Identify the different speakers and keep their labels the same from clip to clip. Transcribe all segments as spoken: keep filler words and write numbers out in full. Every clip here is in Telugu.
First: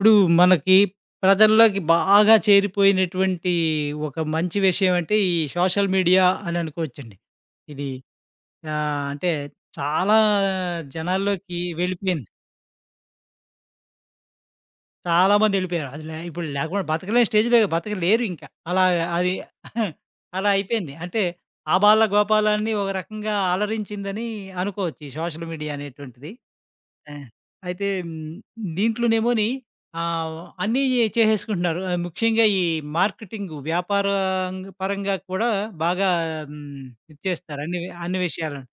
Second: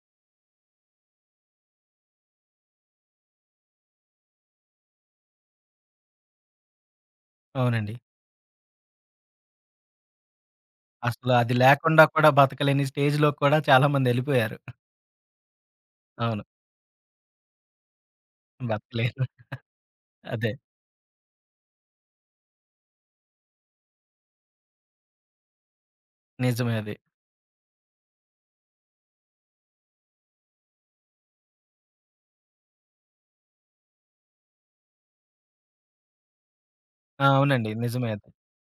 Speaker 1: ఇప్పుడు మనకి ప్రజల్లోకి బాగా చేరిపోయినటువంటి ఒక మంచి విషయం అంటే ఈ సోషల్ మీడియా అని అనుకోవచ్చండి. ఇది
Speaker 2: అవునండి.
Speaker 1: ఆహ్, అంటే చాలా
Speaker 2: అసలు అది
Speaker 1: జనాల్లోకి
Speaker 2: లేకుండా
Speaker 1: వెళ్ళిపోయింది.
Speaker 2: కూడా బతకలేని స్టేజ్‌లో కూడా చాలా మందెళ్ళిపోయారు.
Speaker 1: చాలామంది వెళ్ళిపోయారు. అది లే
Speaker 2: అవును.
Speaker 1: ఇప్పుడు లేకుండా బతకలేని స్టేజ్‌లో బతకలేరు ఇంకా. అలా
Speaker 2: బతకలేరు.
Speaker 1: అది అలా
Speaker 2: అదే.
Speaker 1: అయిపోయింది. అంటే ఆబాల గోపాలాన్ని ఒక రకంగా అలరించిందని అనుకోవచ్చు ఈ సోషల్ మీడియా అనేటువంటిది.
Speaker 2: నిజమే అది.
Speaker 1: ఆ! అయితే హ్మ్, దీంట్లోనేమోని ఆహ్, అన్నీ చేసేసుకుంటున్నారు. ఆహ్, ముఖ్యంగా ఈ మార్కెటింగ్ వ్యాపారం పరంగా కూడా బాగా హ్మ్, ఇది
Speaker 2: ఆ!
Speaker 1: చేస్తారు.
Speaker 2: అవునండి.
Speaker 1: అన్ని
Speaker 2: నిజమే
Speaker 1: అన్ని
Speaker 2: అది.
Speaker 1: విషయాలను.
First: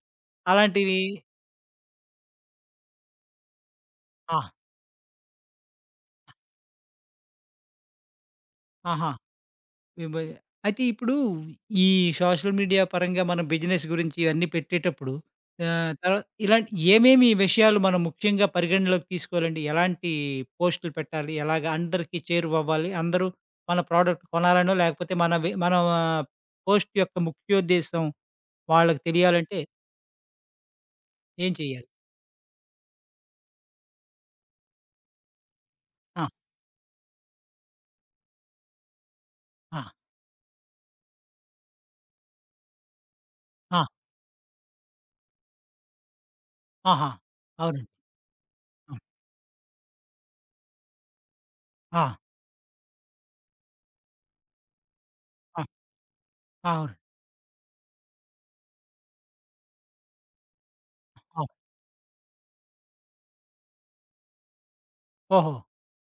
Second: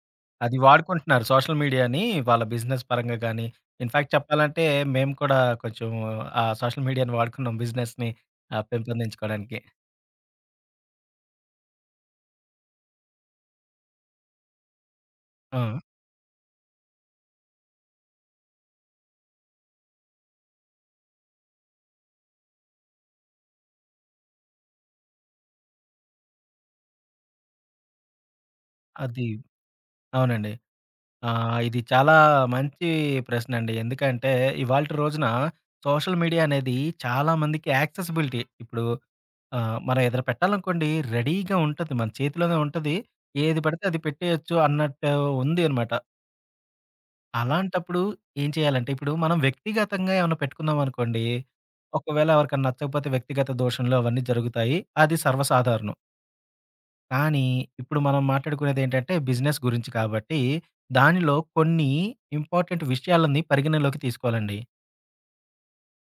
Speaker 2: అది
Speaker 1: అలాంటివి.
Speaker 2: వాడుకుంటున్నారు సోషల్ మీడియాని వాళ్ళ బిజినెస్ పరంగా గానీ, ఇన్‌ఫాక్ట్
Speaker 1: ఆ!
Speaker 2: చెప్పాలంటే మేము కూడా కొంచెం ఆ సోషల్ మీడియాని వాడుకున్నాం బిజినెస్‌ని ఆహ్,
Speaker 1: ఆహా!
Speaker 2: పెంపొందించుకోవడానికి.
Speaker 1: విభజ అయితే ఇప్పుడు ఈ సోషల్ మీడియా పరంగా మనం బిజినెస్ గురించి ఇవన్నీ పెట్టేటప్పుడు
Speaker 2: ఆ!
Speaker 1: ఆహ్, తర్వా ఇలాంటి ఏమేమి విషయాలు మనం ముఖ్యంగా పరిగణలోకి తీసుకోవాలండి? ఎలాంటి పోస్టులు పెట్టాలి? ఎలాగ అందరికీ చేరువవ్వాలి? అందరూ మన ప్రోడక్ట్ కొనాలనో, లేకపోతే మన వి మన ఆ, పోస్ట్ యొక్క ముఖ్యోద్దేశం వాళ్ళకి
Speaker 2: అది
Speaker 1: తెలియాలంటే
Speaker 2: అవునండి.
Speaker 1: ఏం
Speaker 2: ఆహ్, ఇది
Speaker 1: చేయాలి?
Speaker 2: చాలా మంచి ప్రశ్నండి. ఎందుకంటే ఇవాల్టి రోజున సోషల్
Speaker 1: ఆ!
Speaker 2: మీడియా అనేది చాలా మందికి యాక్సెసిబిలిటీ ఇప్పుడు ఆ!
Speaker 1: ఆ!
Speaker 2: మనం ఏదైనా పెట్టాలనుకోండి రెడీగా ఉంటది. మన చేతిలోనే ఉంటది. ఏది
Speaker 1: ఆ!
Speaker 2: పడితే అది పెట్టేయొచ్చు అన్నట్టు ఉంది అనమాట.
Speaker 1: ఆహా! అవునండి.
Speaker 2: అలాంటప్పుడు ఏం చేయాలంటే
Speaker 1: ఆ!
Speaker 2: ఇప్పుడు మనం వ్యక్తిగతంగా ఏమన్నా పెట్టుకున్నామనుకోండి,
Speaker 1: ఆ!
Speaker 2: ఒకవేళ ఎవరికన్నా నచ్చకపోతే వ్యక్తిగత దోషంలు అవన్నీ జరుగుతాయి. అది
Speaker 1: ఆ!
Speaker 2: సర్వసాధారణం.
Speaker 1: అవును.
Speaker 2: కానీ ఇప్పుడు మనం మాట్లాడుకునేదేంటంటే బిజినెస్ గురించి కాబట్టి దానిలో
Speaker 1: ఆ!
Speaker 2: కొన్ని ఇంపార్టెంట్ విషయాలని పరిగణలోకి తీసుకోవాలండి.
Speaker 1: ఓహో!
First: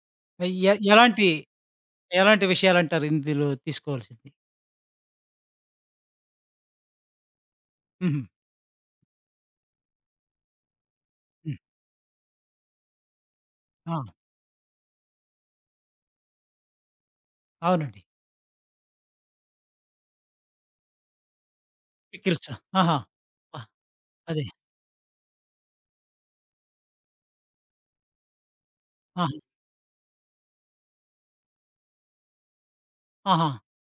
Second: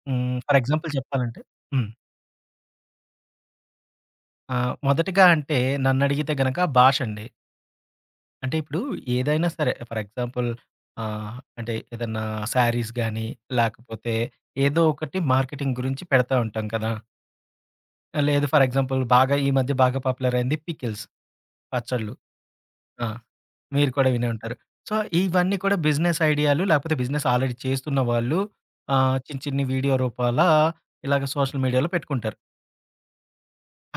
Speaker 2: హ్మ్.
Speaker 1: ఎ
Speaker 2: ఫర్
Speaker 1: ఎ-
Speaker 2: ఎగ్జాంపుల్
Speaker 1: ఎలాంటి
Speaker 2: చెప్పాలంటే హ్మ్.
Speaker 1: ఎలాంటి విషయాలంటారు ఇందులో తీసుకోవాల్సింది?
Speaker 2: ఆహ్, మొదటిగా అంటే నన్నడిగితే గనక భాషండి.
Speaker 1: హుహు.
Speaker 2: అంటే ఇప్పుడు ఏదైనా సరే ఫర్ ఎగ్జాంపుల్ ఆహ్,
Speaker 1: హ్మ్.
Speaker 2: అంటే ఏదన్నా శారీస్ గాని,
Speaker 1: ఆ!
Speaker 2: లేకపోతే ఏదో ఒకటి మార్కెటింగ్ గురించి పెడతా ఉంటాం కదా!
Speaker 1: అవునండి.
Speaker 2: ఆ, లేదు ఫర్ ఎగ్జాంపుల్ బాగా ఈ మధ్య బాగా పాపులర్ అయింది పికిల్స్ పచ్చళ్ళు.
Speaker 1: పికిల్స్. ఆహా!
Speaker 2: ఆ!
Speaker 1: ఆ!
Speaker 2: మీరు కూడా వినే
Speaker 1: అదే.
Speaker 2: ఉంటారు. సో, ఇవన్నీ కూడా బిజినెస్ ఐడియాలు లేకపోతే బిజినెస్ ఆల్రెడీ చేస్తున్న వాళ్ళు ఆహ్,
Speaker 1: ఆహా!
Speaker 2: చిన్న చిన్ని వీడియో రూపాల ఇలాగ సోషల్ మీడియాలో పెట్టుకుంటారు.
Speaker 1: ఆహా!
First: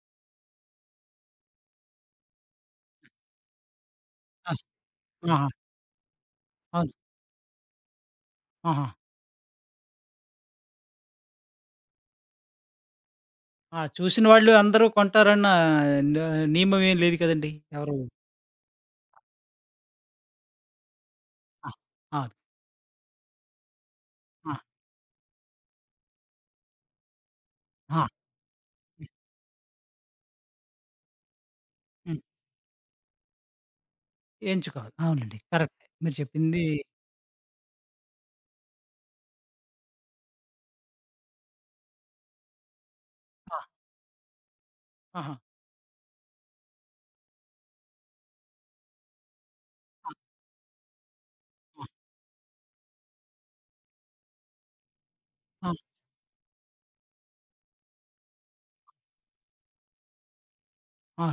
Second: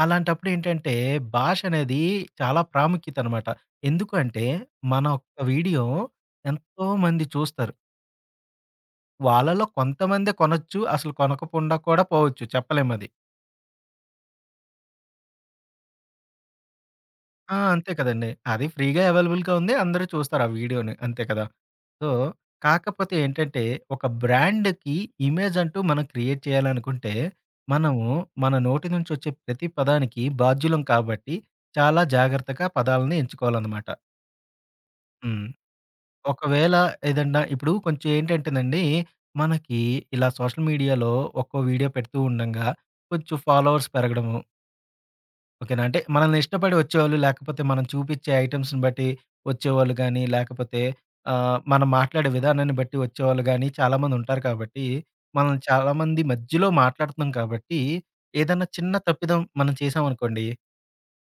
Speaker 2: అలాంటప్పుడు ఏంటంటే భాష అనేది చాలా ప్రాముఖ్యత అనమాట. ఎందుకు అంటే
Speaker 1: ఆ!
Speaker 2: మన ఒక్క
Speaker 1: ఆహా!
Speaker 2: వీడియో
Speaker 1: అవును.
Speaker 2: ఎంతోమంది చూస్తారు.
Speaker 1: ఆహా!
Speaker 2: వాళ్ళలో కొంతమందే కొనొచ్చు. అసలు కొనకుండా కూడా పోవచ్చు. చెప్పలేమది.
Speaker 1: ఆ! చూసిన వాళ్ళు అందరూ కొంటారన్న న నియమం ఏం లేదు కదండీ!
Speaker 2: ఆ! అంతే
Speaker 1: ఎవరు
Speaker 2: కదండీ. అది ఫ్రీగా అవైలబుల్‌గా ఉంది. అందరూ చూస్తారు ఆ వీడియోని. అంతే కదా!
Speaker 1: ఆ!
Speaker 2: సో,
Speaker 1: అవును.
Speaker 2: కాకపోతే ఏంటంటే, ఒక
Speaker 1: ఆ!
Speaker 2: బ్రాండ్‌కి ఇమేజ్ అంటూ మనం క్రియేట్ చేయాలనుకుంటే,
Speaker 1: ఆ!
Speaker 2: మనము మన నోటి నుంచి
Speaker 1: హ్మ్.
Speaker 2: వచ్చే ప్రతి పదానికి బాధ్యులం కాబట్టి, చాలా
Speaker 1: హ్మ్.
Speaker 2: జాగ్రత్తగా పదాలను ఎంచుకోవాలనమాట.
Speaker 1: ఎంచుకోవాలి. అవునండి.
Speaker 2: హ్మ్.
Speaker 1: కరెక్టే. మీరు చెప్పింది
Speaker 2: ఒకవేళ ఏదన్నా ఇప్పుడు కొంచెం ఏంటంటేనండి, మనకి ఇలా సోషల్ మీడియాలో ఒక్కో వీడియో పెడుతూ ఉండంగా కొంచెం
Speaker 1: ఆ!
Speaker 2: ఫాలోవర్స్ పెరగడము
Speaker 1: ఆహా!
Speaker 2: ఓకేనా. అంటే మనల్ని ఇష్టపడి వచ్చేవాళ్ళు, లేకపోతే మనం చూపిచ్చే ఐటెమ్స్‌ని బట్టి వచ్చేవాళ్ళు
Speaker 1: ఆ!
Speaker 2: గానీ, లేకపోతే ఆహ్,
Speaker 1: ఆ!
Speaker 2: మనం మాట్లాడే విధానాన్ని బట్టి వచ్చేవాళ్ళు గానీ, చాలామందుంటారు కాబట్టి, మనం
Speaker 1: ఆ!
Speaker 2: చాలామంది మధ్యలో మాట్లాడుతున్నాం కాబట్టి, ఏదన్నా చిన్న తప్పిదం మనం చేశామనుకోండి
Speaker 1: ఆ!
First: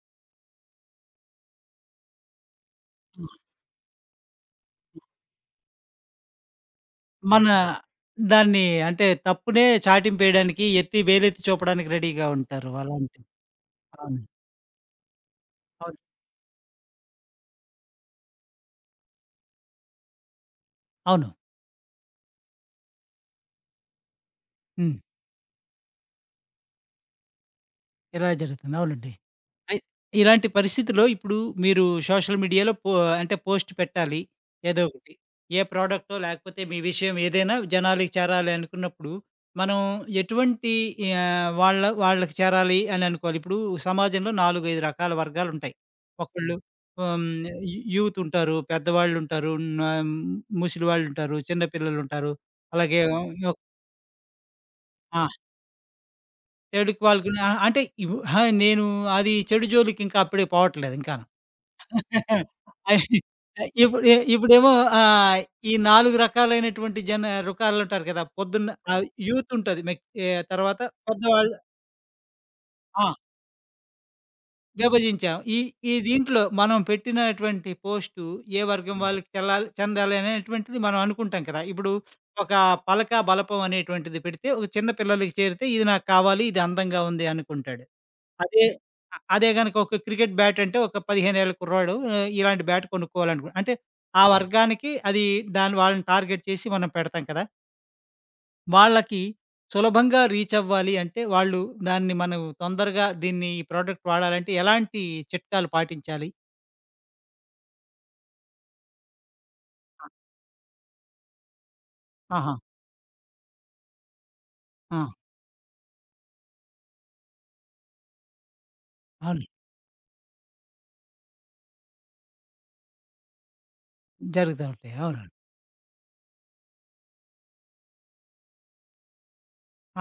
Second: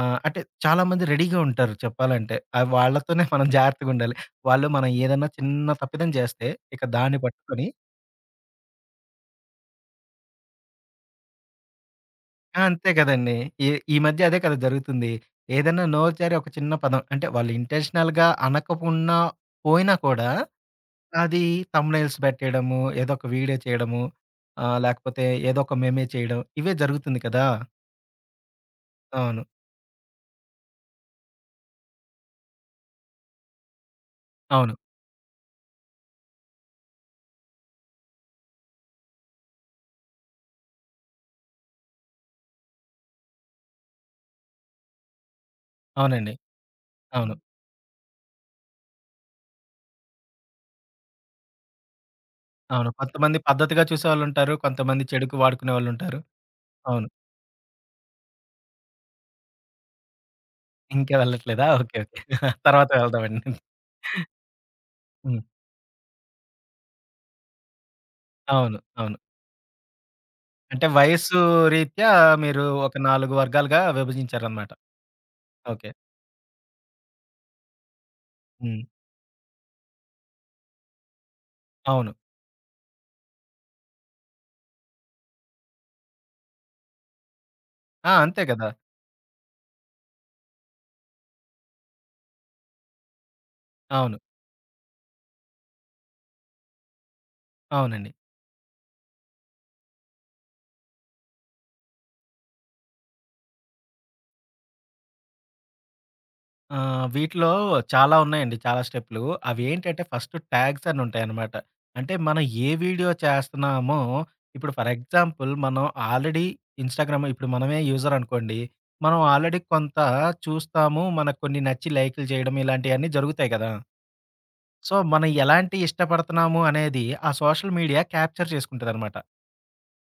Speaker 2: ఆహ్, అంటే చాలామంది రెడీగా ఉంటారు చెప్పాలంటే. ఆహ్, వాళ్ళతోనే మనం జాగ్రత్తగుండాలి. వాళ్ళు మనం ఏదన్నా చిన్న తప్పిదం జేస్తే, ఇక దాన్ని
Speaker 1: మన
Speaker 2: పట్టుకొని
Speaker 1: దాన్ని అంటే తప్పునే చాటింపేయడానికి, ఎత్తి వేలెత్తి చూపడానికి రెడీగా
Speaker 2: ఆ!
Speaker 1: ఉంటారు.
Speaker 2: అంతే
Speaker 1: అలాంటి.
Speaker 2: కదండీ. ఈ ఈ
Speaker 1: అవును.
Speaker 2: మధ్య అదే కదా జరుగుతుంది. ఏదైనా
Speaker 1: అవును.
Speaker 2: నోరుజారి ఒక చిన్న పదం అంటే వాళ్ళు ఇంటెన్షనల్‌గా అనకపోయినా పోయినా కూడా
Speaker 1: అవును.
Speaker 2: అది థంబ్‌నెయిల్స్ పెట్టేయడము, ఏదో ఒక వీడియో చేయడము, ఆహ్,
Speaker 1: హ్మ్.
Speaker 2: లేకపోతే ఏదో ఒక మెమే చేయడం ఇవే జరుగుతుంది కదా!
Speaker 1: ఇలా జరుగుతుంది. అవునండి.
Speaker 2: అవును.
Speaker 1: అయి ఇలాంటి పరిస్థితిలో ఇప్పుడు మీరు సోషల్ మీడియాలో పో అంటే పోస్ట్ పెట్టాలి.
Speaker 2: అవును.
Speaker 1: ఏదో ఒకటి. ఏ ప్రోడక్టో లేకపోతే మీ విషయం ఏదైనా జనాలకి చేరాలి అనుకున్నప్పుడు, మనం ఎటువంటి ఆహ్, వాళ్ళ వాళ్ళకి చేరాలి అని అనుకోవాలి. ఇప్పుడు సమాజంలో నాలుగు, ఐదు రకాల వర్గాలుంటాయి.
Speaker 2: అవునండి.
Speaker 1: ఒకళ్ళు హ్మ్.
Speaker 2: అవును.
Speaker 1: యూ యూత్ ఉంటారు, పెద్దవాళ్ళుంటారు, నా ముసలి వాళ్ళుంటారు, చిన్న పిల్లలుంటారు.
Speaker 2: అవును.
Speaker 1: అలాగే
Speaker 2: కొంతమంది
Speaker 1: ఒక
Speaker 2: పద్ధతిగా చూసేవాళ్ళుంటారు. కొంతమంది
Speaker 1: ఆ!
Speaker 2: చెడుకు వాడుకునేవాళ్ళుంటారు.
Speaker 1: చెడుకి
Speaker 2: అవును.
Speaker 1: పాల్గొనే అంటే ఇవ్ అహా! నేను అది చెడు జోలికి ఇంకా అప్పుడే పోవట్లేదు
Speaker 2: ఇంకా
Speaker 1: ఇంకాను.
Speaker 2: వెళ్ళట్లేదా? ఓకే. ఓకే. తర్వాత
Speaker 1: అయి
Speaker 2: వెళ్దామండి.
Speaker 1: ఇప్పుడు ఇ ఇప్పుడేమో ఆహ్,
Speaker 2: హ్మ్.
Speaker 1: ఈ నాలుగు రకాలైనటువంటి జన రుకాలుంటారు కదా! పొద్దున్న
Speaker 2: అవును.
Speaker 1: ఆహ్,
Speaker 2: అవును.
Speaker 1: యూత్ ఉంటది. మెక్ ఆహ్, తర్వాత
Speaker 2: అంటే వయస్సు
Speaker 1: పెద్దవాళ్ళు.
Speaker 2: రీత్యా మీరు ఒక
Speaker 1: ఆ!
Speaker 2: నాలుగు వర్గాలుగా విభజించారనమాట.
Speaker 1: విభజించాం. ఈ
Speaker 2: ఓకే.
Speaker 1: ఈ దీంట్లో మనం పెట్టినటువంటి పోస్టు ఏ
Speaker 2: హ్మ్.
Speaker 1: వర్గం వాళ్ళకి చెల్లాలి చెందాలి అనేటువంటిది మనం అనుకుంటాం కదా! ఇప్పుడు
Speaker 2: అవును.
Speaker 1: ఒక పలక, బలపం అనేటువంటిది పెడితే ఒక చిన్న పిల్లలకి చేరితే ఇది నాకు కావాలి, ఇది అందంగా ఉంది అనుకుంటాడు.
Speaker 2: ఆ! అంతే
Speaker 1: అదే
Speaker 2: కదా!
Speaker 1: అ అదే గనక ఒక క్రికెట్ బ్యాట్ అంటే ఒక పదిహేను ఏళ్ల కుర్రాడు ఆహ్, ఇలాంటి బ్యాట్ కొనుక్కోవాలనుకో అంటే
Speaker 2: అవును.
Speaker 1: ఆ వర్గానికి అది దాన్ని వాళ్ళని టార్గెట్ చేసి మనం పెడతాం కదా!
Speaker 2: అవునండి.
Speaker 1: వాళ్ళకి సులభంగా రీచ్ అవ్వాలి అంటే వాళ్ళు దాన్ని మనం తొందరగా దీన్ని ఈ ప్రోడక్ట్ వాడాలంటే ఎలాంటి చిట్కాలు పాటించాలి?
Speaker 2: ఆహ్, వీటిలో చాలా ఉన్నాయండి. చాలా స్టెప్‌లు. అవేంటంటే ఫస్ట్ ట్యాగ్స్ అని ఉంటాయనమాట. అంటే మనం
Speaker 1: ఆహా!
Speaker 2: ఏ వీడియో చేస్తున్నామో ఇప్పుడు ఫర్
Speaker 1: ఆ!
Speaker 2: ఎగ్జాంపుల్ మనం ఆల్రెడీ ఇన్‌స్టాగ్రామ్ ఇప్పుడు మనమే యూజర్ అనుకోండి. మనం
Speaker 1: అవును.
Speaker 2: ఆల్రెడీ కొంత చూస్తాము. మనకు కొన్ని నచ్చి లైకులు చేయడం ఇలాంటియన్నీ జరుగుతాయి కదా!
Speaker 1: జరుగుతా ఉంటాయి.
Speaker 2: సో, మనం
Speaker 1: అవునండి.
Speaker 2: ఎలాంటియి ఇష్టపడుతున్నాము అనేది ఆ సోషల్ మీడియా క్యాప్చర్ చేసుకుంటదనమాట.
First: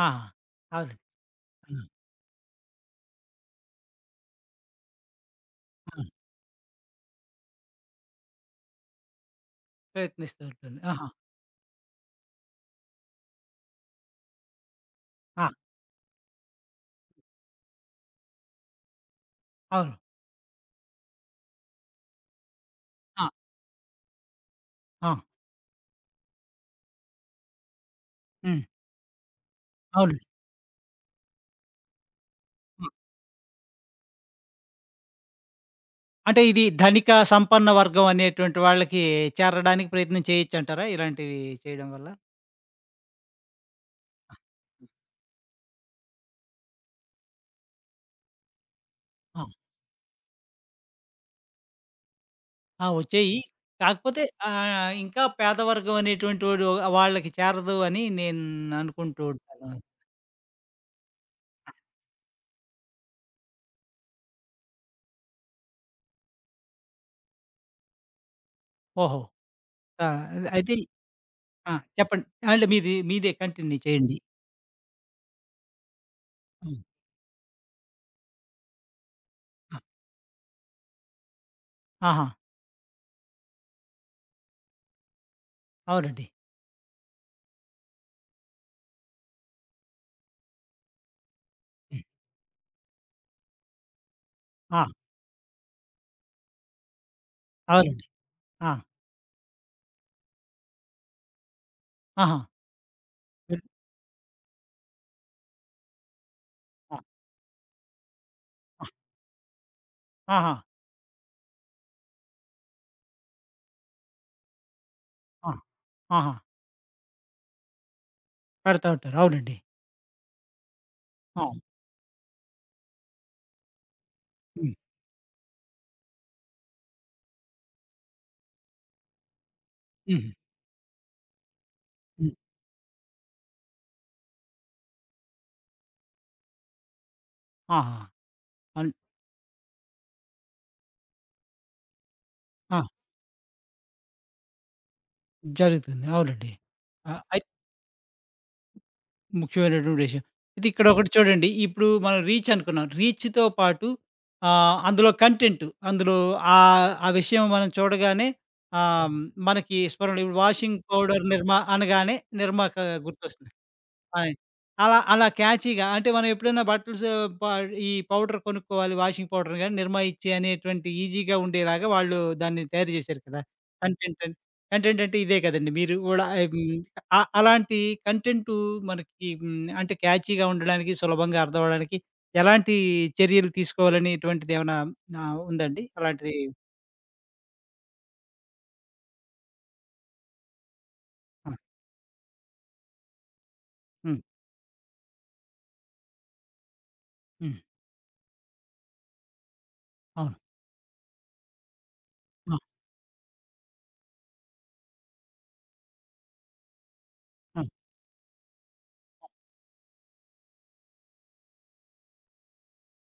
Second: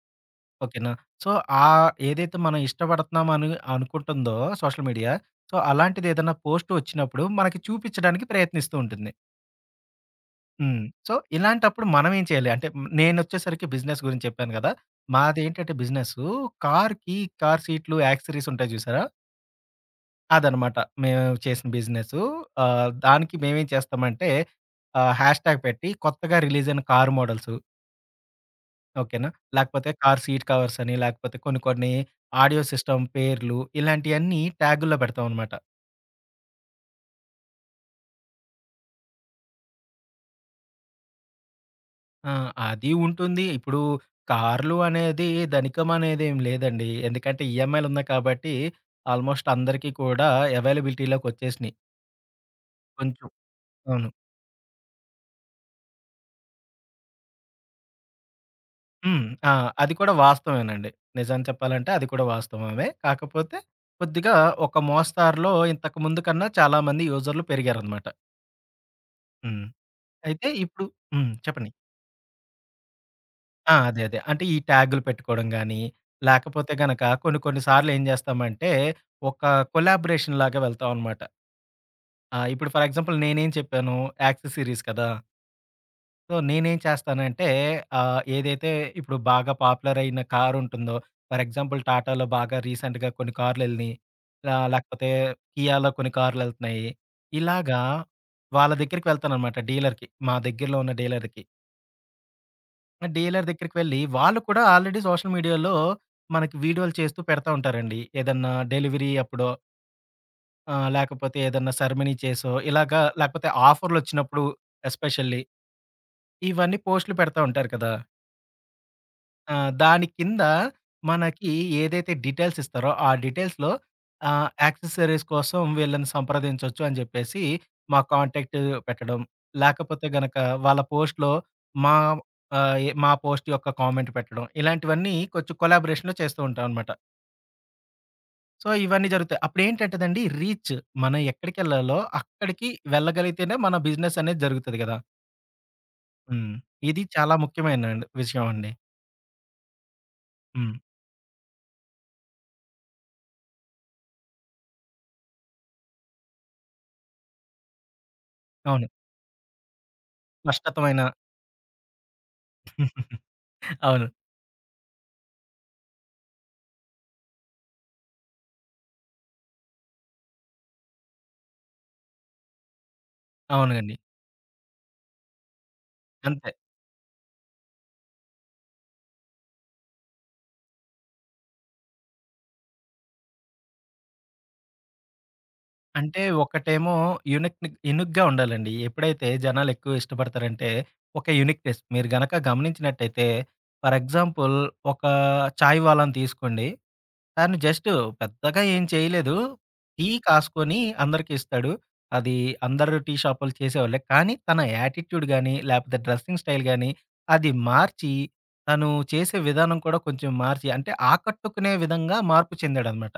Speaker 1: ఆహా!
Speaker 2: ఓకేనా.
Speaker 1: అవునండి.
Speaker 2: సో,
Speaker 1: ఆ!
Speaker 2: ఆహ్, ఏదైతే మనం ఇష్టపడుతున్నాం అని అనుకుంటుందో సోషల్ మీడియా, సో,
Speaker 1: ఆ!
Speaker 2: అలాంటిదేదన్నా పోస్ట్ వచ్చినప్పుడు మనకి చూపిచ్చడానికి ప్రయత్నిస్తూ ఉంటుంది.
Speaker 1: ప్రయత్నిస్తూ ఉంటుంది.
Speaker 2: హ్మ్.
Speaker 1: ఆహా!
Speaker 2: సో, ఇలాంటప్పుడు మనం ఏం చేయాలి? అంటే నేనొచ్చేసరికి బిజినెస్ గురించి చెప్పాను గదా!
Speaker 1: ఆ!
Speaker 2: మాదేంటంటే బిజినెసు కార్‌కి కార్ కి కార్ సీట్లు, యాక్సెసరీస్ ఉంటాయి జూసారా?
Speaker 1: అవును.
Speaker 2: అదనమాట. మేము చేసిన బిజినెసు. ఆహ్,
Speaker 1: ఆ!
Speaker 2: దానికి మేమేం చేస్తామంటే
Speaker 1: ఆ!
Speaker 2: ఆహ్, హ్యాష్ ట్యాగ్ పెట్టి కొత్తగా రిలీజయిన కారు మోడల్స్
Speaker 1: హ్మ్.
Speaker 2: ఓకేనా. లేకపోతే
Speaker 1: అవును.
Speaker 2: కార్ సీట్ కవర్స్ అని, లేకపోతే కొన్ని కొన్ని ఆడియో సిస్టమ్ పేర్లు ఇలాంటియన్నీ ట్యాగుల్లో పెడతామనమాట.
Speaker 1: అంటే ఇది ధనిక, సంపన్న వర్గం అనేటువంటి వాళ్ళకి చేరడానికి ప్రయత్నం చేయొచ్చంటారా? ఇలాంటివి చేయడం వల్ల?
Speaker 2: ఆ! అది ఉంటుంది. ఇప్పుడు కార్లు అనేది ధనికమనేదేం లేదండి. ఎందుకంటే ఈఎంఐలున్నాయి కాబట్టి
Speaker 1: ఆ!
Speaker 2: ఆల్మోస్ట్ అందరికీ కూడా అవైలబిలిటీలోకొచ్చేసినియి.
Speaker 1: ఆ!
Speaker 2: కొంచెం.
Speaker 1: వచ్చేయి.
Speaker 2: అవును.
Speaker 1: కాకపోతే ఆహ్, ఇంకా పేదవర్గం అనేటువంటి వాడు వాళ్ళకి చేరదు అని నేను
Speaker 2: హ్మ్.
Speaker 1: అనుకుంటూ
Speaker 2: ఆ!
Speaker 1: ఉంటాను.
Speaker 2: అది కూడా వాస్తవమేనండి. నిజాన్ని చెప్పాలంటే అది కూడా వాస్తవమే. కాకపోతే కొద్దిగా ఒక మోస్తారులో ఇంతకు ముందు కన్నా చాలా మంది యూజర్‌లు పెరిగారనమాట.
Speaker 1: ఓహో!
Speaker 2: హ్మ్.
Speaker 1: ఆ!
Speaker 2: అయితే
Speaker 1: అయితే
Speaker 2: ఇప్పుడు హ్మ్. చెప్పండి.
Speaker 1: ఆ! చెప్పండి. అంటే మీది మీదే
Speaker 2: ఆ!
Speaker 1: కంటిన్యూ
Speaker 2: అదే.
Speaker 1: చేయండి.
Speaker 2: అదే. అంటే ఈ ట్యాగ్‌లు పెట్టుకోవడం గాని, లేకపోతే
Speaker 1: హ్మ్.
Speaker 2: గనక కొన్ని కొన్ని సార్లు ఏం చేస్తామంటే, ఒక
Speaker 1: ఆ!
Speaker 2: కొలాబరేషన్ లాగా వెళ్తాం అనమాట.
Speaker 1: ఆహా!
Speaker 2: ఆహ్, ఇప్పుడు ఫర్ ఎగ్జాంపుల్ నేనేం చెప్పాను, యాక్సెస్ సిరీస్ కదా!
Speaker 1: అవునండి.
Speaker 2: సో, నేనేం చేస్తానంటే ఆహ్, ఏదైతే ఇప్పుడు బాగా పాపులర్ అయిన కార్ ఉంటుందో, ఫర్ ఎగ్జాంపుల్
Speaker 1: హ్మ్.
Speaker 2: టాటాలో బాగా రీసెంట్‌గా కొన్ని కార్లెళ్ళినయి. ఆహ్,
Speaker 1: ఆ!
Speaker 2: లేకపోతే కియాలో కొన్ని కార్లెళ్తున్నాయి. ఇలాగా
Speaker 1: అవునండి. ఆ!
Speaker 2: వాళ్ళ దగ్గరికి వెళ్తాననమాట డీలర్‌కి. మా దగ్గరలో ఉన్న డీలర్‌కి.
Speaker 1: ఆహా!
Speaker 2: డీలర్
Speaker 1: హ్మ్.
Speaker 2: దగ్గరికి వెళ్ళి, వాళ్ళు కూడా ఆల్రెడీ సోషల్ మీడియాలో మనకి వీడియోలు
Speaker 1: ఆ!
Speaker 2: చేస్తూ పెడతా ఉంటారండి. ఏదన్నా
Speaker 1: ఆ!
Speaker 2: డెలివరీ అప్పుడో
Speaker 1: ఆహా!
Speaker 2: ఆహ్, లేకపోతే ఏదన్నా సెరమనీ చేసో ఇలాగా లేకపోతే ఆఫర్‌లొచ్చినప్పుడు ఎస్పెషల్లీ
Speaker 1: ఆ! ఆహా!
Speaker 2: ఇవన్నీ పోస్ట్‌లు పెడతా ఉంటారు కదా!
Speaker 1: పెడతా ఉంటారు.
Speaker 2: ఆ!
Speaker 1: అవునండి.
Speaker 2: దాని కింద
Speaker 1: ఆ!
Speaker 2: మనకి ఏదైతే డీటెయిల్స్ ఇస్తారో, ఆ డీటెయిల్స్‌లో ఆహ్,
Speaker 1: హ్మ్.
Speaker 2: యాక్సెసరీస్ కోసం వీళ్ళని సంప్రదించొచ్చు అని జెప్పేసి మా కాంటాక్ట్ పెట్టడం. లేకపోతే
Speaker 1: హుహు.
Speaker 2: గనక వాళ్ళ పోస్ట్‌లో మా
Speaker 1: హ్మ్.
Speaker 2: ఆహ్, ఎ మా పోస్ట్ యొక్క కామెంట్ పెట్టడం. ఇలాంటివన్నీ కొంచెం కొలాబరేషన్‌లో చేస్తూ ఉంటామనమాట.
Speaker 1: ఆహా!
Speaker 2: సో,
Speaker 1: అన్
Speaker 2: ఇవన్నీ జరుగుతాయి. అప్పుడేంటంటేనండి రీచ్ మనం ఎక్కడికెళ్ళాలో అక్కడికి
Speaker 1: ఆ!
Speaker 2: వెళ్ళగలిగితేనే మన బిజినెస్ అనేది జరుగుతది గదా!
Speaker 1: జరుగుతుంది. అవునండి.
Speaker 2: హ్మ్. ఇది
Speaker 1: ఆ!
Speaker 2: చాలా
Speaker 1: అయి
Speaker 2: ముఖ్యమైన విషయం అండి.
Speaker 1: ముఖ్యమైనటువంటి విషయం. ఇది
Speaker 2: హ్మ్.
Speaker 1: ఇక్కడొకటి చూడండి. ఇప్పుడు మనం రీచ్ అనుకున్నాం. రీచ్‌తో పాటు ఆహ్, అందులో కంటెంట్, అందులో ఆహ్, ఆ విషయం మనం చూడగానే
Speaker 2: అవును.
Speaker 1: ఆహ్, మనకి స్మరణ. ఇప్పుడు వాషింగ్
Speaker 2: స్పష్టతమైన
Speaker 1: పౌడర్ నిర్మా అనగానే నిర్మాక గుర్తొస్తుంది.
Speaker 2: అవును.
Speaker 1: ఆయ్. అలా అలా క్యాచీగా, అంటే మనం ఎప్పుడైనా బట్టల్స్ ప ఈ పౌడర్ కొనుక్కోవాలి వాషింగ్ పౌడర్ గాని, 'నిర్మా ఇచ్చే' అనేటువంటి ఈజీగా ఉండేలాగా వాళ్ళు దాన్ని తయారు జేశారు కదా!
Speaker 2: అవునండి.
Speaker 1: కంటెంట్ అని. కంటెంట్ అంటే ఇదే కదండీ! మీరు గూడా
Speaker 2: అంతే.
Speaker 1: హ్మ్. అ అలాంటి కంటెంటు మనకి హ్మ్. అంటే క్యాచీగా ఉండడానికి, సులభంగా అర్థం అవ్వడానికి ఎలాంటి చర్యలు తీసుకోవాలనేటువంటిది ఏమన్నా ఆహ్, ఉందండి?
Speaker 2: అంటే
Speaker 1: అలాంటిది.
Speaker 2: ఒకటేమో యూనిక్‌ని యూనిక్‌గా ఉండాలండి. ఎప్పుడైతే జనాలు ఎక్కువ ఇష్టపడతారంటే, ఒక
Speaker 1: ఆ!
Speaker 2: యూనిక్‌నెస్ మీరు గనక గమనించినట్టయితే, ఫర్
Speaker 1: హ్మ్.
Speaker 2: ఎగ్జాంపుల్ ఒక చాయ్ వాలాని తీసుకోండి. తను
Speaker 1: హ్మ్.
Speaker 2: జస్ట్ పెద్దగా ఏం చేయలేదు. టీ
Speaker 1: అవును.
Speaker 2: కాసుకొని అందరికి ఇస్తాడు. అది
Speaker 1: ఆ!
Speaker 2: అందరూ టీ షాపోళ్ళు చేసేవాళ్ళే. కానీ తన యాటిట్యూడ్ గాని, లేపోతే డ్రెస్సింగ్ స్టైల్ గాని అది
Speaker 1: ఆ!
Speaker 2: మార్చి, తను చేసే విధానం కూడా కొంచెం మార్చి అంటే ఆకట్టుకునే విధంగా మార్పు చెందాడనమాట.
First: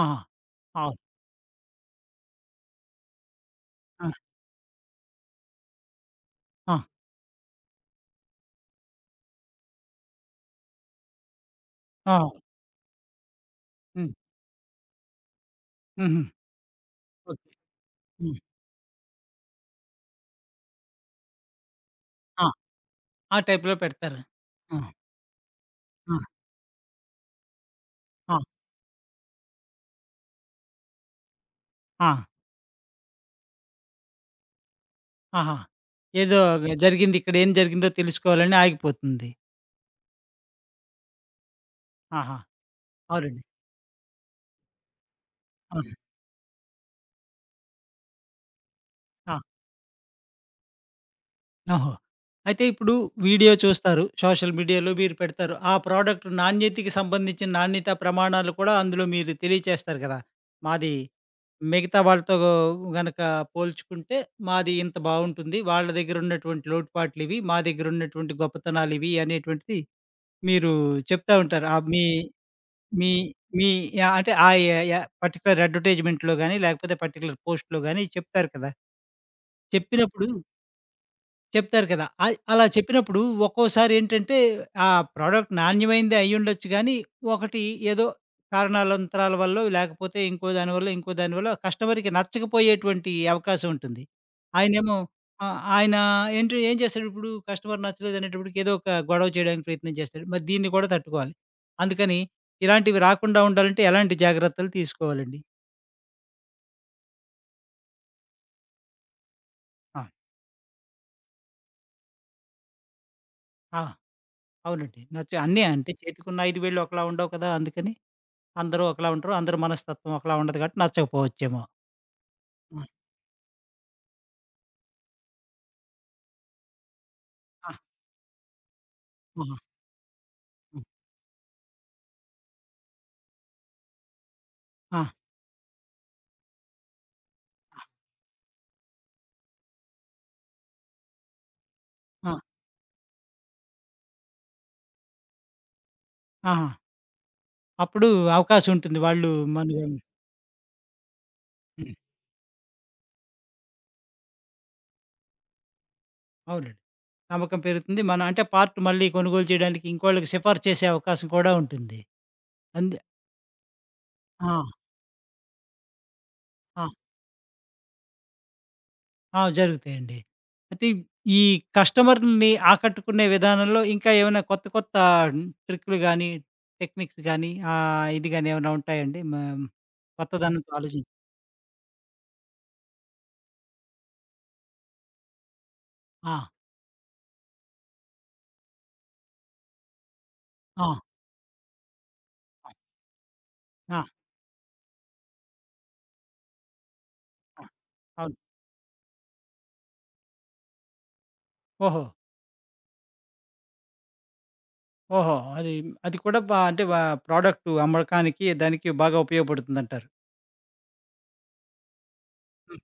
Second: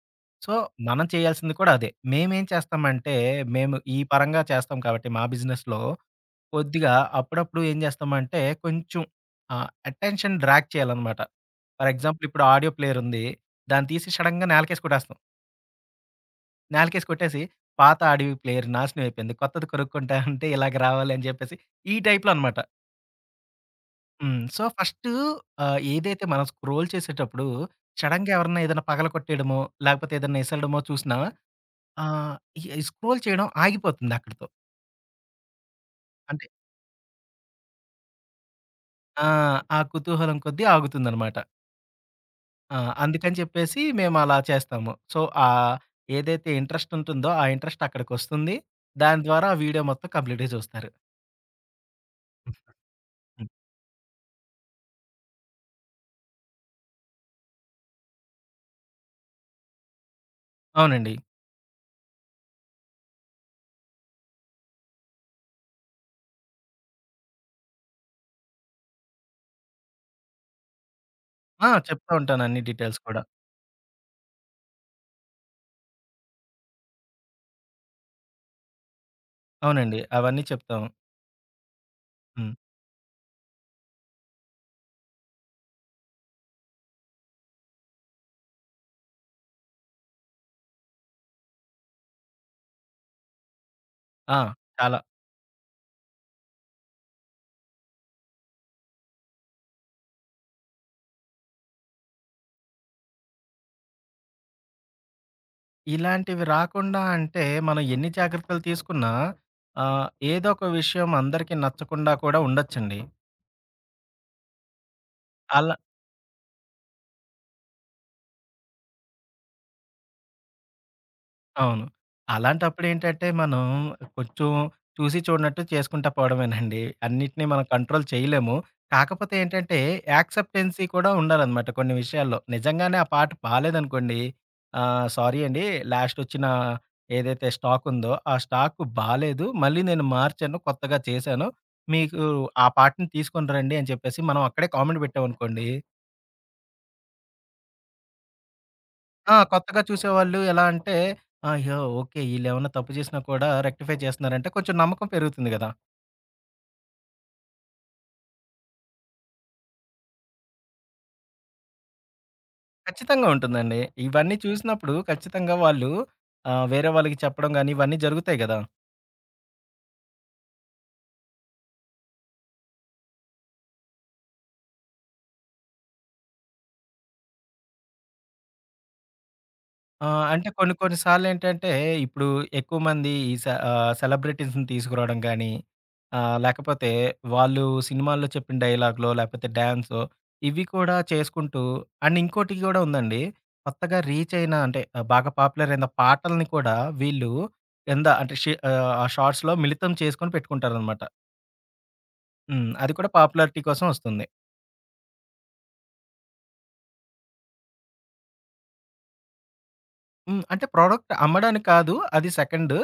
Speaker 1: ఆహా!
Speaker 2: సో,
Speaker 1: అవును.
Speaker 2: మనం చేయాల్సింది కూడా అదే. మేమేం చేస్తామంటే, మేము ఈ
Speaker 1: ఆ!
Speaker 2: పరంగా చేస్తాం కాబట్టి మా బిజినెస్‌లో
Speaker 1: ఆ!
Speaker 2: కొద్దిగా అప్పుడప్పుడు ఏం చేస్తామంటే, కొంచెం ఆహ్, అటెన్షన్ డ్రాగ్ చేయాలనమాట. ఫర్ ఎగ్జాంపుల్
Speaker 1: ఆ!
Speaker 2: ఇప్పుడు ఆడియో ప్లేయర్ ఉంది. దాన్ని తీసి
Speaker 1: హ్మ్.
Speaker 2: సడెన్‌గా నేలకేసి కొట్టేస్తాం.
Speaker 1: హుహు.
Speaker 2: నేలకేసి కొట్టేసి
Speaker 1: ఓకే.
Speaker 2: పాత ఆడియో
Speaker 1: హ్మ్.
Speaker 2: ప్లేయర్ నాశనం అయిపోయింది. కొత్తది కొనుక్కుంటా అంటే ఇలాగ రావాలి అని చెప్పేసి ఈ టైప్‌లో
Speaker 1: ఆ!
Speaker 2: అనమాట.
Speaker 1: ఆ టైప్‌లో పెడతారు.
Speaker 2: హ్మ్. సో,
Speaker 1: ఆ!
Speaker 2: ఫస్టు ఆహ్,
Speaker 1: ఆ!
Speaker 2: ఏదైతే మనం స్క్రోల్ చేసేటప్పుడు సడెన్‌గా
Speaker 1: ఆ!
Speaker 2: ఎవరన్నా ఏదైనా పగలగొట్టేయడమో, లేకపోతే ఏదైనా ఎసరడమో చూసినా ఆ!
Speaker 1: ఆ!
Speaker 2: ఇగ స్క్రోల్ చేయడం ఆగిపోతుంది అక్కడితో.
Speaker 1: ఆహా! ఏదో
Speaker 2: అంటే
Speaker 1: జరిగింది, ఇక్కడ ఏం జరిగిందో తెలుసుకోవాలని
Speaker 2: ఆ!
Speaker 1: ఆగిపోతుంది.
Speaker 2: ఆ కుతూహలం కొద్దీ ఆగుతుందనమాట.
Speaker 1: ఆహా!
Speaker 2: ఆ! అందుకని
Speaker 1: అవునండి.
Speaker 2: చెప్పేసి మేమలా చేస్తాము. సో, ఆహ్,
Speaker 1: అవును.
Speaker 2: ఏదైతే ఇంట్రెస్ట్ ఉంటుందో, ఆ ఇంట్రెస్ట్ అక్కడికొస్తుంది. దాని
Speaker 1: ఆ!
Speaker 2: ద్వారా ఆ వీడియో మొత్తం కంప్లీట్‌గా చూస్తారు.
Speaker 1: ఓహో! అయితే ఇప్పుడు
Speaker 2: హ్మ్.
Speaker 1: వీడియో చూస్తారు. సోషల్ మీడియాలో మీరు పెడతారు. ఆ ప్రోడక్ట్ నాణ్యతకి సంబంధించిన నాణ్యత ప్రమాణాలు కూడా అందులో మీరు తెలియచేస్తారు కదా! మాది
Speaker 2: అవునండి.
Speaker 1: మిగతా వాళ్ళతో గనక పోల్చుకుంటే మాది ఇంత బావుంటుంది. వాళ్ళ దగ్గర ఉన్నటువంటి లోటుపాట్లివి. మా దగ్గర ఉన్నటువంటి గొప్పతనాలివి అనేటువంటిది మీరు చెప్తా ఉంటారు.
Speaker 2: ఆ!
Speaker 1: ఆ! మీ
Speaker 2: చెప్తా ఉంటాను అన్ని డీటెయిల్స్
Speaker 1: మీ
Speaker 2: కూడా.
Speaker 1: మీ యాహ్! అంటే ఆ య య పర్టిక్యులర్ అడ్వర్‌టైజ్‌మెంట్‌లో గాని, లేకపోతే పర్టిక్యులర్ పోస్ట్‌లో గాని చెప్తారు కదా!
Speaker 2: అవునండి.
Speaker 1: చెప్పినప్పుడు
Speaker 2: అవన్నీ చెప్తాము.
Speaker 1: చెప్తారు కదా! అయ్
Speaker 2: హ్మ్.
Speaker 1: అలా చెప్పినప్పుడు ఒక్కోసారేంటంటే, ఆ ప్రోడక్ట్ నాణ్యమైనదే అయ్యుండొచ్చు గానీ, ఒకటి ఏదో కారణాలంతరాల వల్లో, లేకపోతే ఇంకో దాని వల్లో, ఇంకో దాని వల్లో కస్టమర్‌కి నచ్చకపోయేటువంటి అవకాశం ఉంటుంది.
Speaker 2: ఆ!
Speaker 1: ఆయనేమో
Speaker 2: చాలా.
Speaker 1: ఆ! ఆయన ఏంటి ఏం చేస్తాడు ఇప్పుడు? కస్టమర్ నచ్చలేదనేటప్పటికి ఏదో ఒక గొడవ చేయడానికి ప్రయత్నం చేస్తాడు. మరి దీన్ని కూడా తట్టుకోవాలి. అందుకని ఇలాంటివి రాకుండా ఉండాలంటే ఎలాంటి జాగ్రత్తలు తీసుకోవాలండి?
Speaker 2: ఇలాంటివి రాకుండా అంటే, మనం ఎన్ని జాగ్రత్తలు తీసుకున్నా
Speaker 1: ఆ!
Speaker 2: ఆహ్, ఏదో ఒక విషయం అందరికీ నచ్చకుండా కూడా ఉండొచ్చండి.
Speaker 1: ఆ! అవునండి. నచ్చ అన్నీ
Speaker 2: అలా
Speaker 1: అంటే చేతికున్న ఐదు వేళ్ళు ఒకలా ఉండవు కదా! అందుకని అందరూ ఒకలా ఉంటారు. అందరి మనస్తత్వం ఒకలా ఉండదు కాబట్టి నచ్చకపోవచ్చేమో.
Speaker 2: అవును.
Speaker 1: ఆ!
Speaker 2: అలాంటప్పుడేంటంటే, మనం కొంచెం చూసి చూడనట్టు చేసుకుంటా పోవడమేనండి. అన్నిటిని మనం
Speaker 1: ఆ!
Speaker 2: కంట్రోల్ చేయలేము. కాకపోతే
Speaker 1: ఆహా!
Speaker 2: ఏంటంటే, యాక్సెప్టెన్సీ
Speaker 1: హ్మ్.
Speaker 2: కూడా ఉండాలనమాట కొన్ని విషయాల్లో. నిజంగానే ఆ పాట బాలేదనుకోండి,
Speaker 1: ఆ!
Speaker 2: ఆహ్, సారీ అండి. లాస్టొచ్చిన ఏదైతే స్టాకుందో, ఆ స్టాకు బాలేదు. మళ్ళీ నేను మార్చాను, కొత్తగా చేశాను. మీకు
Speaker 1: ఆ!
Speaker 2: ఆ పాటని తీసుకొని రండి అని చెప్పేసి, మనం అక్కడే కామెంట్ పెట్టామనుకోండి
Speaker 1: ఆహా! అప్పుడు అవకాశం ఉంటుంది. వాళ్ళు
Speaker 2: ఆ! కొత్తగా
Speaker 1: మనలో
Speaker 2: చూసేవాళ్ళు ఎలా అంటే, అయ్యో!
Speaker 1: హ్మ్.
Speaker 2: ఓకే. ఈళ్ళేమన్నా తప్పు చేసినా కూడా రెక్టిఫై చేస్తున్నారంటే కొంచెం నమ్మకం పెరుగుతుంది గదా!
Speaker 1: అవునండి. నమ్మకం పెరుగుతుంది. మనం అంటే పార్ట్ మళ్ళీ కొనుగోలు చేయడానికి ఇంకోళ్ళకి సిఫారసు చేసే అవకాశం కూడా ఉంటుంది. అందు
Speaker 2: ఖచ్చితంగా ఉంటుందండి. ఇవన్నీ
Speaker 1: ఆ!
Speaker 2: చూసినప్పుడు ఖచ్చితంగా వాళ్ళు ఆహ్,
Speaker 1: ఆ!
Speaker 2: వేరే వాళ్ళకి చెప్పడం గాని ఇవన్నీ జరుగుతాయి గదా!
Speaker 1: ఆ! జరుగుతాయండి. అయితే ఈ కస్టమర్‌ని ఆకట్టుకునే విధానంలో ఇంకా ఏమైనా కొత్త కొత్త ట్రిక్‌లు గాని, టెక్నిక్స్ గాని ఆహ్, ఇది గాని ఏమైనా ఉంటాయండి? మ
Speaker 2: ఆ! అంటే
Speaker 1: కొత్తదనంతో
Speaker 2: కొన్ని కొన్ని
Speaker 1: ఆలోచి
Speaker 2: సార్లేంటంటే, ఇప్పుడు ఎక్కువ మంది ఈ సె ఆహ్, సెలబ్రిటీస్‌ని తీసుకురావడం గానీ,
Speaker 1: ఆ!
Speaker 2: ఆహ్, లేకపోతే వాళ్ళు సినిమాల్లో చెప్పిన డైలాగ్‌లో, లేపోతే డాన్సో, ఇవి
Speaker 1: ఆ!
Speaker 2: కూడా చేసుకుంటూ అండ్ ఇంకోటి
Speaker 1: ఆ!
Speaker 2: గూడా ఉందండి. కొత్తగా
Speaker 1: ఆ!
Speaker 2: రీచ్ అయిన అంటే ఆహ్, బాగా పాపులర్ అయిన పాటల్ని కూడా వీళ్ళు కింద అంటే
Speaker 1: అవును.
Speaker 2: షి ఆహ్, ఆ షార్ట్స్‌లో మిళితం చేసుకొని పెట్టుకుంటారనమాట.
Speaker 1: ఓహో!
Speaker 2: హ్మ్. అది కూడా పాపులారిటీ కోసం వస్తుంది.
Speaker 1: ఓహో! అది, అది కూడా బా అంటే వ ప్రోడక్ట్ అమ్మకానికి దానికి బాగా ఉపయోగపడుతుందంటారు.
Speaker 2: హ్మ్. అంటే ప్రోడక్ట్ అమ్మడానికి కాదు. అది సెకండు.
Speaker 1: హ్మ్.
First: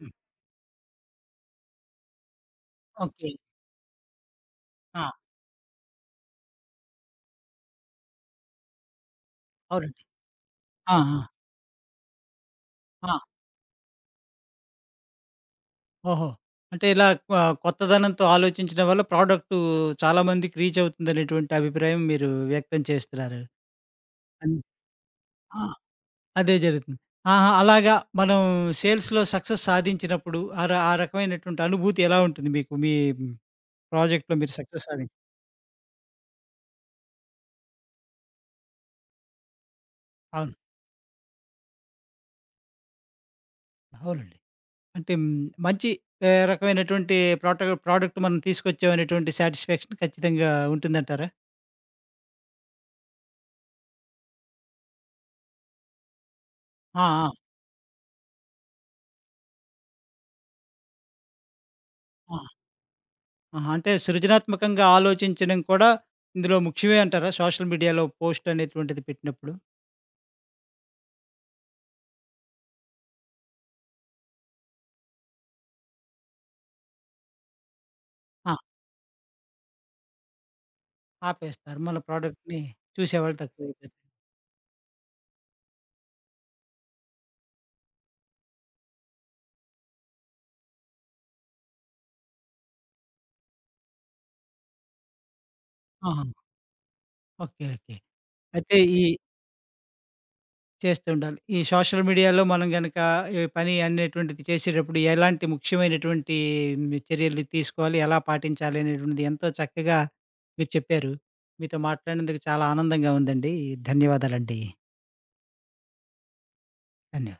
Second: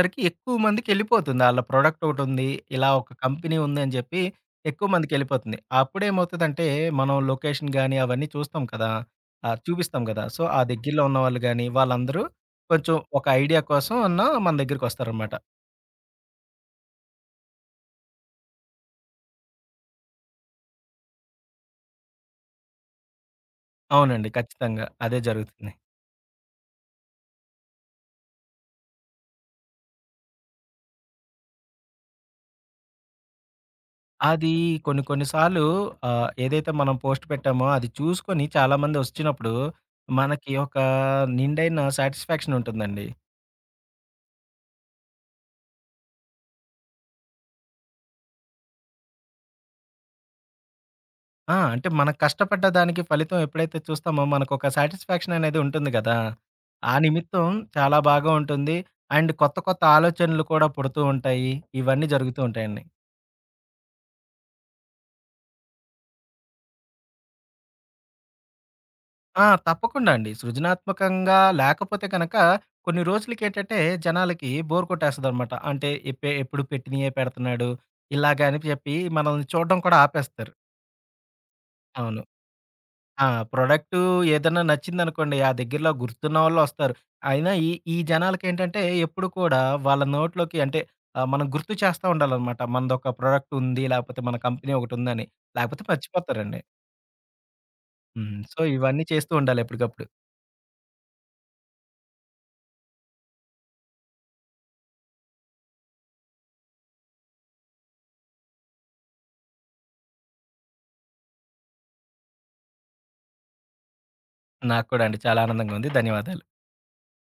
Speaker 1: హ్మ్.
Speaker 2: ఎక్కువ మందికెళ్ళిపోతుంది. ఆళ్ళ ప్రోడక్టొకటుంది. ఇలా ఒక
Speaker 1: ఓకే.
Speaker 2: కంపెనీ ఉంది అని జెప్పి ఎక్కువ
Speaker 1: ఆ!
Speaker 2: మందికెళ్ళిపోతుంది. అప్పుడేమవుతదంటే మనం లొకేషన్ గాని అవన్నీ చూస్తాం కదా! ఆహ్,
Speaker 1: అవునండి.
Speaker 2: చూపిస్తాం గదా! సో, ఆ
Speaker 1: ఆ!
Speaker 2: దగ్గరలో
Speaker 1: ఆ!
Speaker 2: ఉన్నవాళ్ళు గాని వాళ్ళందరూ కొంచెం
Speaker 1: ఆ!
Speaker 2: ఒక ఐడియా కోసం అన్నా మన దగ్గరికొస్తారనమాట.
Speaker 1: ఓహో! అంటే ఇలా కొ కొత్తదనంతో ఆలోచించడం వల్ల ప్రోడక్టు చాలా మందికి రీచ్ అవుతుందనేటువంటి అభిప్రాయం మీరు వ్యక్తం చేస్తున్నారు.
Speaker 2: అవునండి.
Speaker 1: అన్
Speaker 2: ఖచ్చితంగా. అదే
Speaker 1: ఆ!
Speaker 2: జరుగుతుంది.
Speaker 1: అదే జరుగుతుంది. ఆహా! అలాగా మనం సేల్స్‌లో సక్సెస్ సాధించినప్పుడు ఆ ర ఆ రకమైనటువంటి అనుభూతి ఎలా ఉంటుంది మీకు? మీ ప్రాజెక్ట్‌లో
Speaker 2: అది
Speaker 1: మీరు సక్సెస్
Speaker 2: కొన్ని
Speaker 1: సాధించి.
Speaker 2: కొన్ని సార్లు ఆహ్, ఏదైతే మనం పోస్ట్ పెట్టామో అది చూసుకొని చాలామంది వచ్చినప్పుడు, మనకి
Speaker 1: అవును.
Speaker 2: ఒక నిండైన సాటిస్ఫాక్షన్ ఉంటుందండి.
Speaker 1: అవునండి. అంటే హ్మ్, మంచి ఆహ్, రకమైనటువంటి ప్రోట ప్రోడక్ట్ మనం తీసుకొచ్చామనేటువంటి సాటిస్ఫాక్షన్ ఖచ్చితంగా ఉంటుందంటారా?
Speaker 2: ఆ! అంటే మనం కష్టపడ్డ దానికి ఫలితం ఎప్పుడైతే చూస్తామో మనకొక సాటిస్ఫాక్షన్ అనేది ఉంటుంది గదా! ఆ
Speaker 1: ఆ! ఆ!
Speaker 2: నిమిత్తం చాలా బాగా ఉంటుంది. అండ్ కొత్త కొత్త ఆలోచనలు కూడా పుడుతూ ఉంటాయి. ఇవన్నీ
Speaker 1: ఆ!
Speaker 2: జరుగుతూ ఉంటాయండి.
Speaker 1: ఆహా! అంటే సృజనాత్మకంగా ఆలోచించడం కూడా ఇందులో ముఖ్యమే అంటారా? సోషల్ మీడియాలో పోస్ట్ అనేటువంటిది
Speaker 2: ఆ!
Speaker 1: పెట్టినప్పుడు?
Speaker 2: తప్పకుండా అండి. సృజనాత్మకంగా లేకపోతే గనక కొన్ని రోజులకేంటంటే జనాలకి బోర్ కొట్టేస్తదనమాట. అంటే ఎప్పే ఎప్పుడు పెట్టినయే పెడుతున్నాడు. ఇలాగ
Speaker 1: ఆ!
Speaker 2: అని చెప్పి మనల్ని చూడడం కూడా ఆపేస్తారు.
Speaker 1: ఆపేస్తారు. మన
Speaker 2: అవును.
Speaker 1: ప్రోడక్ట్‌ని
Speaker 2: ఆ!
Speaker 1: చూసేవాళ్ళు తక్కువైపోతారు.
Speaker 2: ప్రొడక్టు ఏదన్నా నచ్చిందనుకోండి ఆ దగ్గరలో గుర్తున్నవాళ్ళొస్తారు. అయినా ఈ ఈ జనాలకేంటంటే ఎప్పుడు కూడా వాళ్ళ నోట్లోకి అంటే ఆహ్, మనం గుర్తు చేస్తా ఉండాలనమాట. మనదొక ప్రొడక్ట్ ఉంది. లేకపోతే మన కంపెనీ ఒకటుందని. లేకపోతే
Speaker 1: ఆహా!
Speaker 2: మర్చిపోతారండి.
Speaker 1: ఓకే. ఓకే.
Speaker 2: హ్మ్. సో,
Speaker 1: అయితే ఈ
Speaker 2: ఇవన్నీ చేస్తూ ఉండాలి ఎప్పటికప్పుడు.
Speaker 1: చేస్తూ ఉండాలి. ఈ సోషల్ మీడియాలో మనం గనక ఈ పని అనేటువంటిది చేసేటప్పుడు ఎలాంటి ముఖ్యమైనటువంటి మీ చర్యలు తీసుకోవాలి? ఎలా పాటించాలి? అనేటువంటిది ఎంతో చక్కగా మీరు చెప్పారు. మీతో మాట్లాడినందుకు చాలా ఆనందంగా ఉందండి. ధన్యవాదాలండి.
Speaker 2: నాకు కూడా అండి చాలా ఆనందంగా ఉంది. ధన్యవాదాలు.
Speaker 1: ధన్యవాదాలు.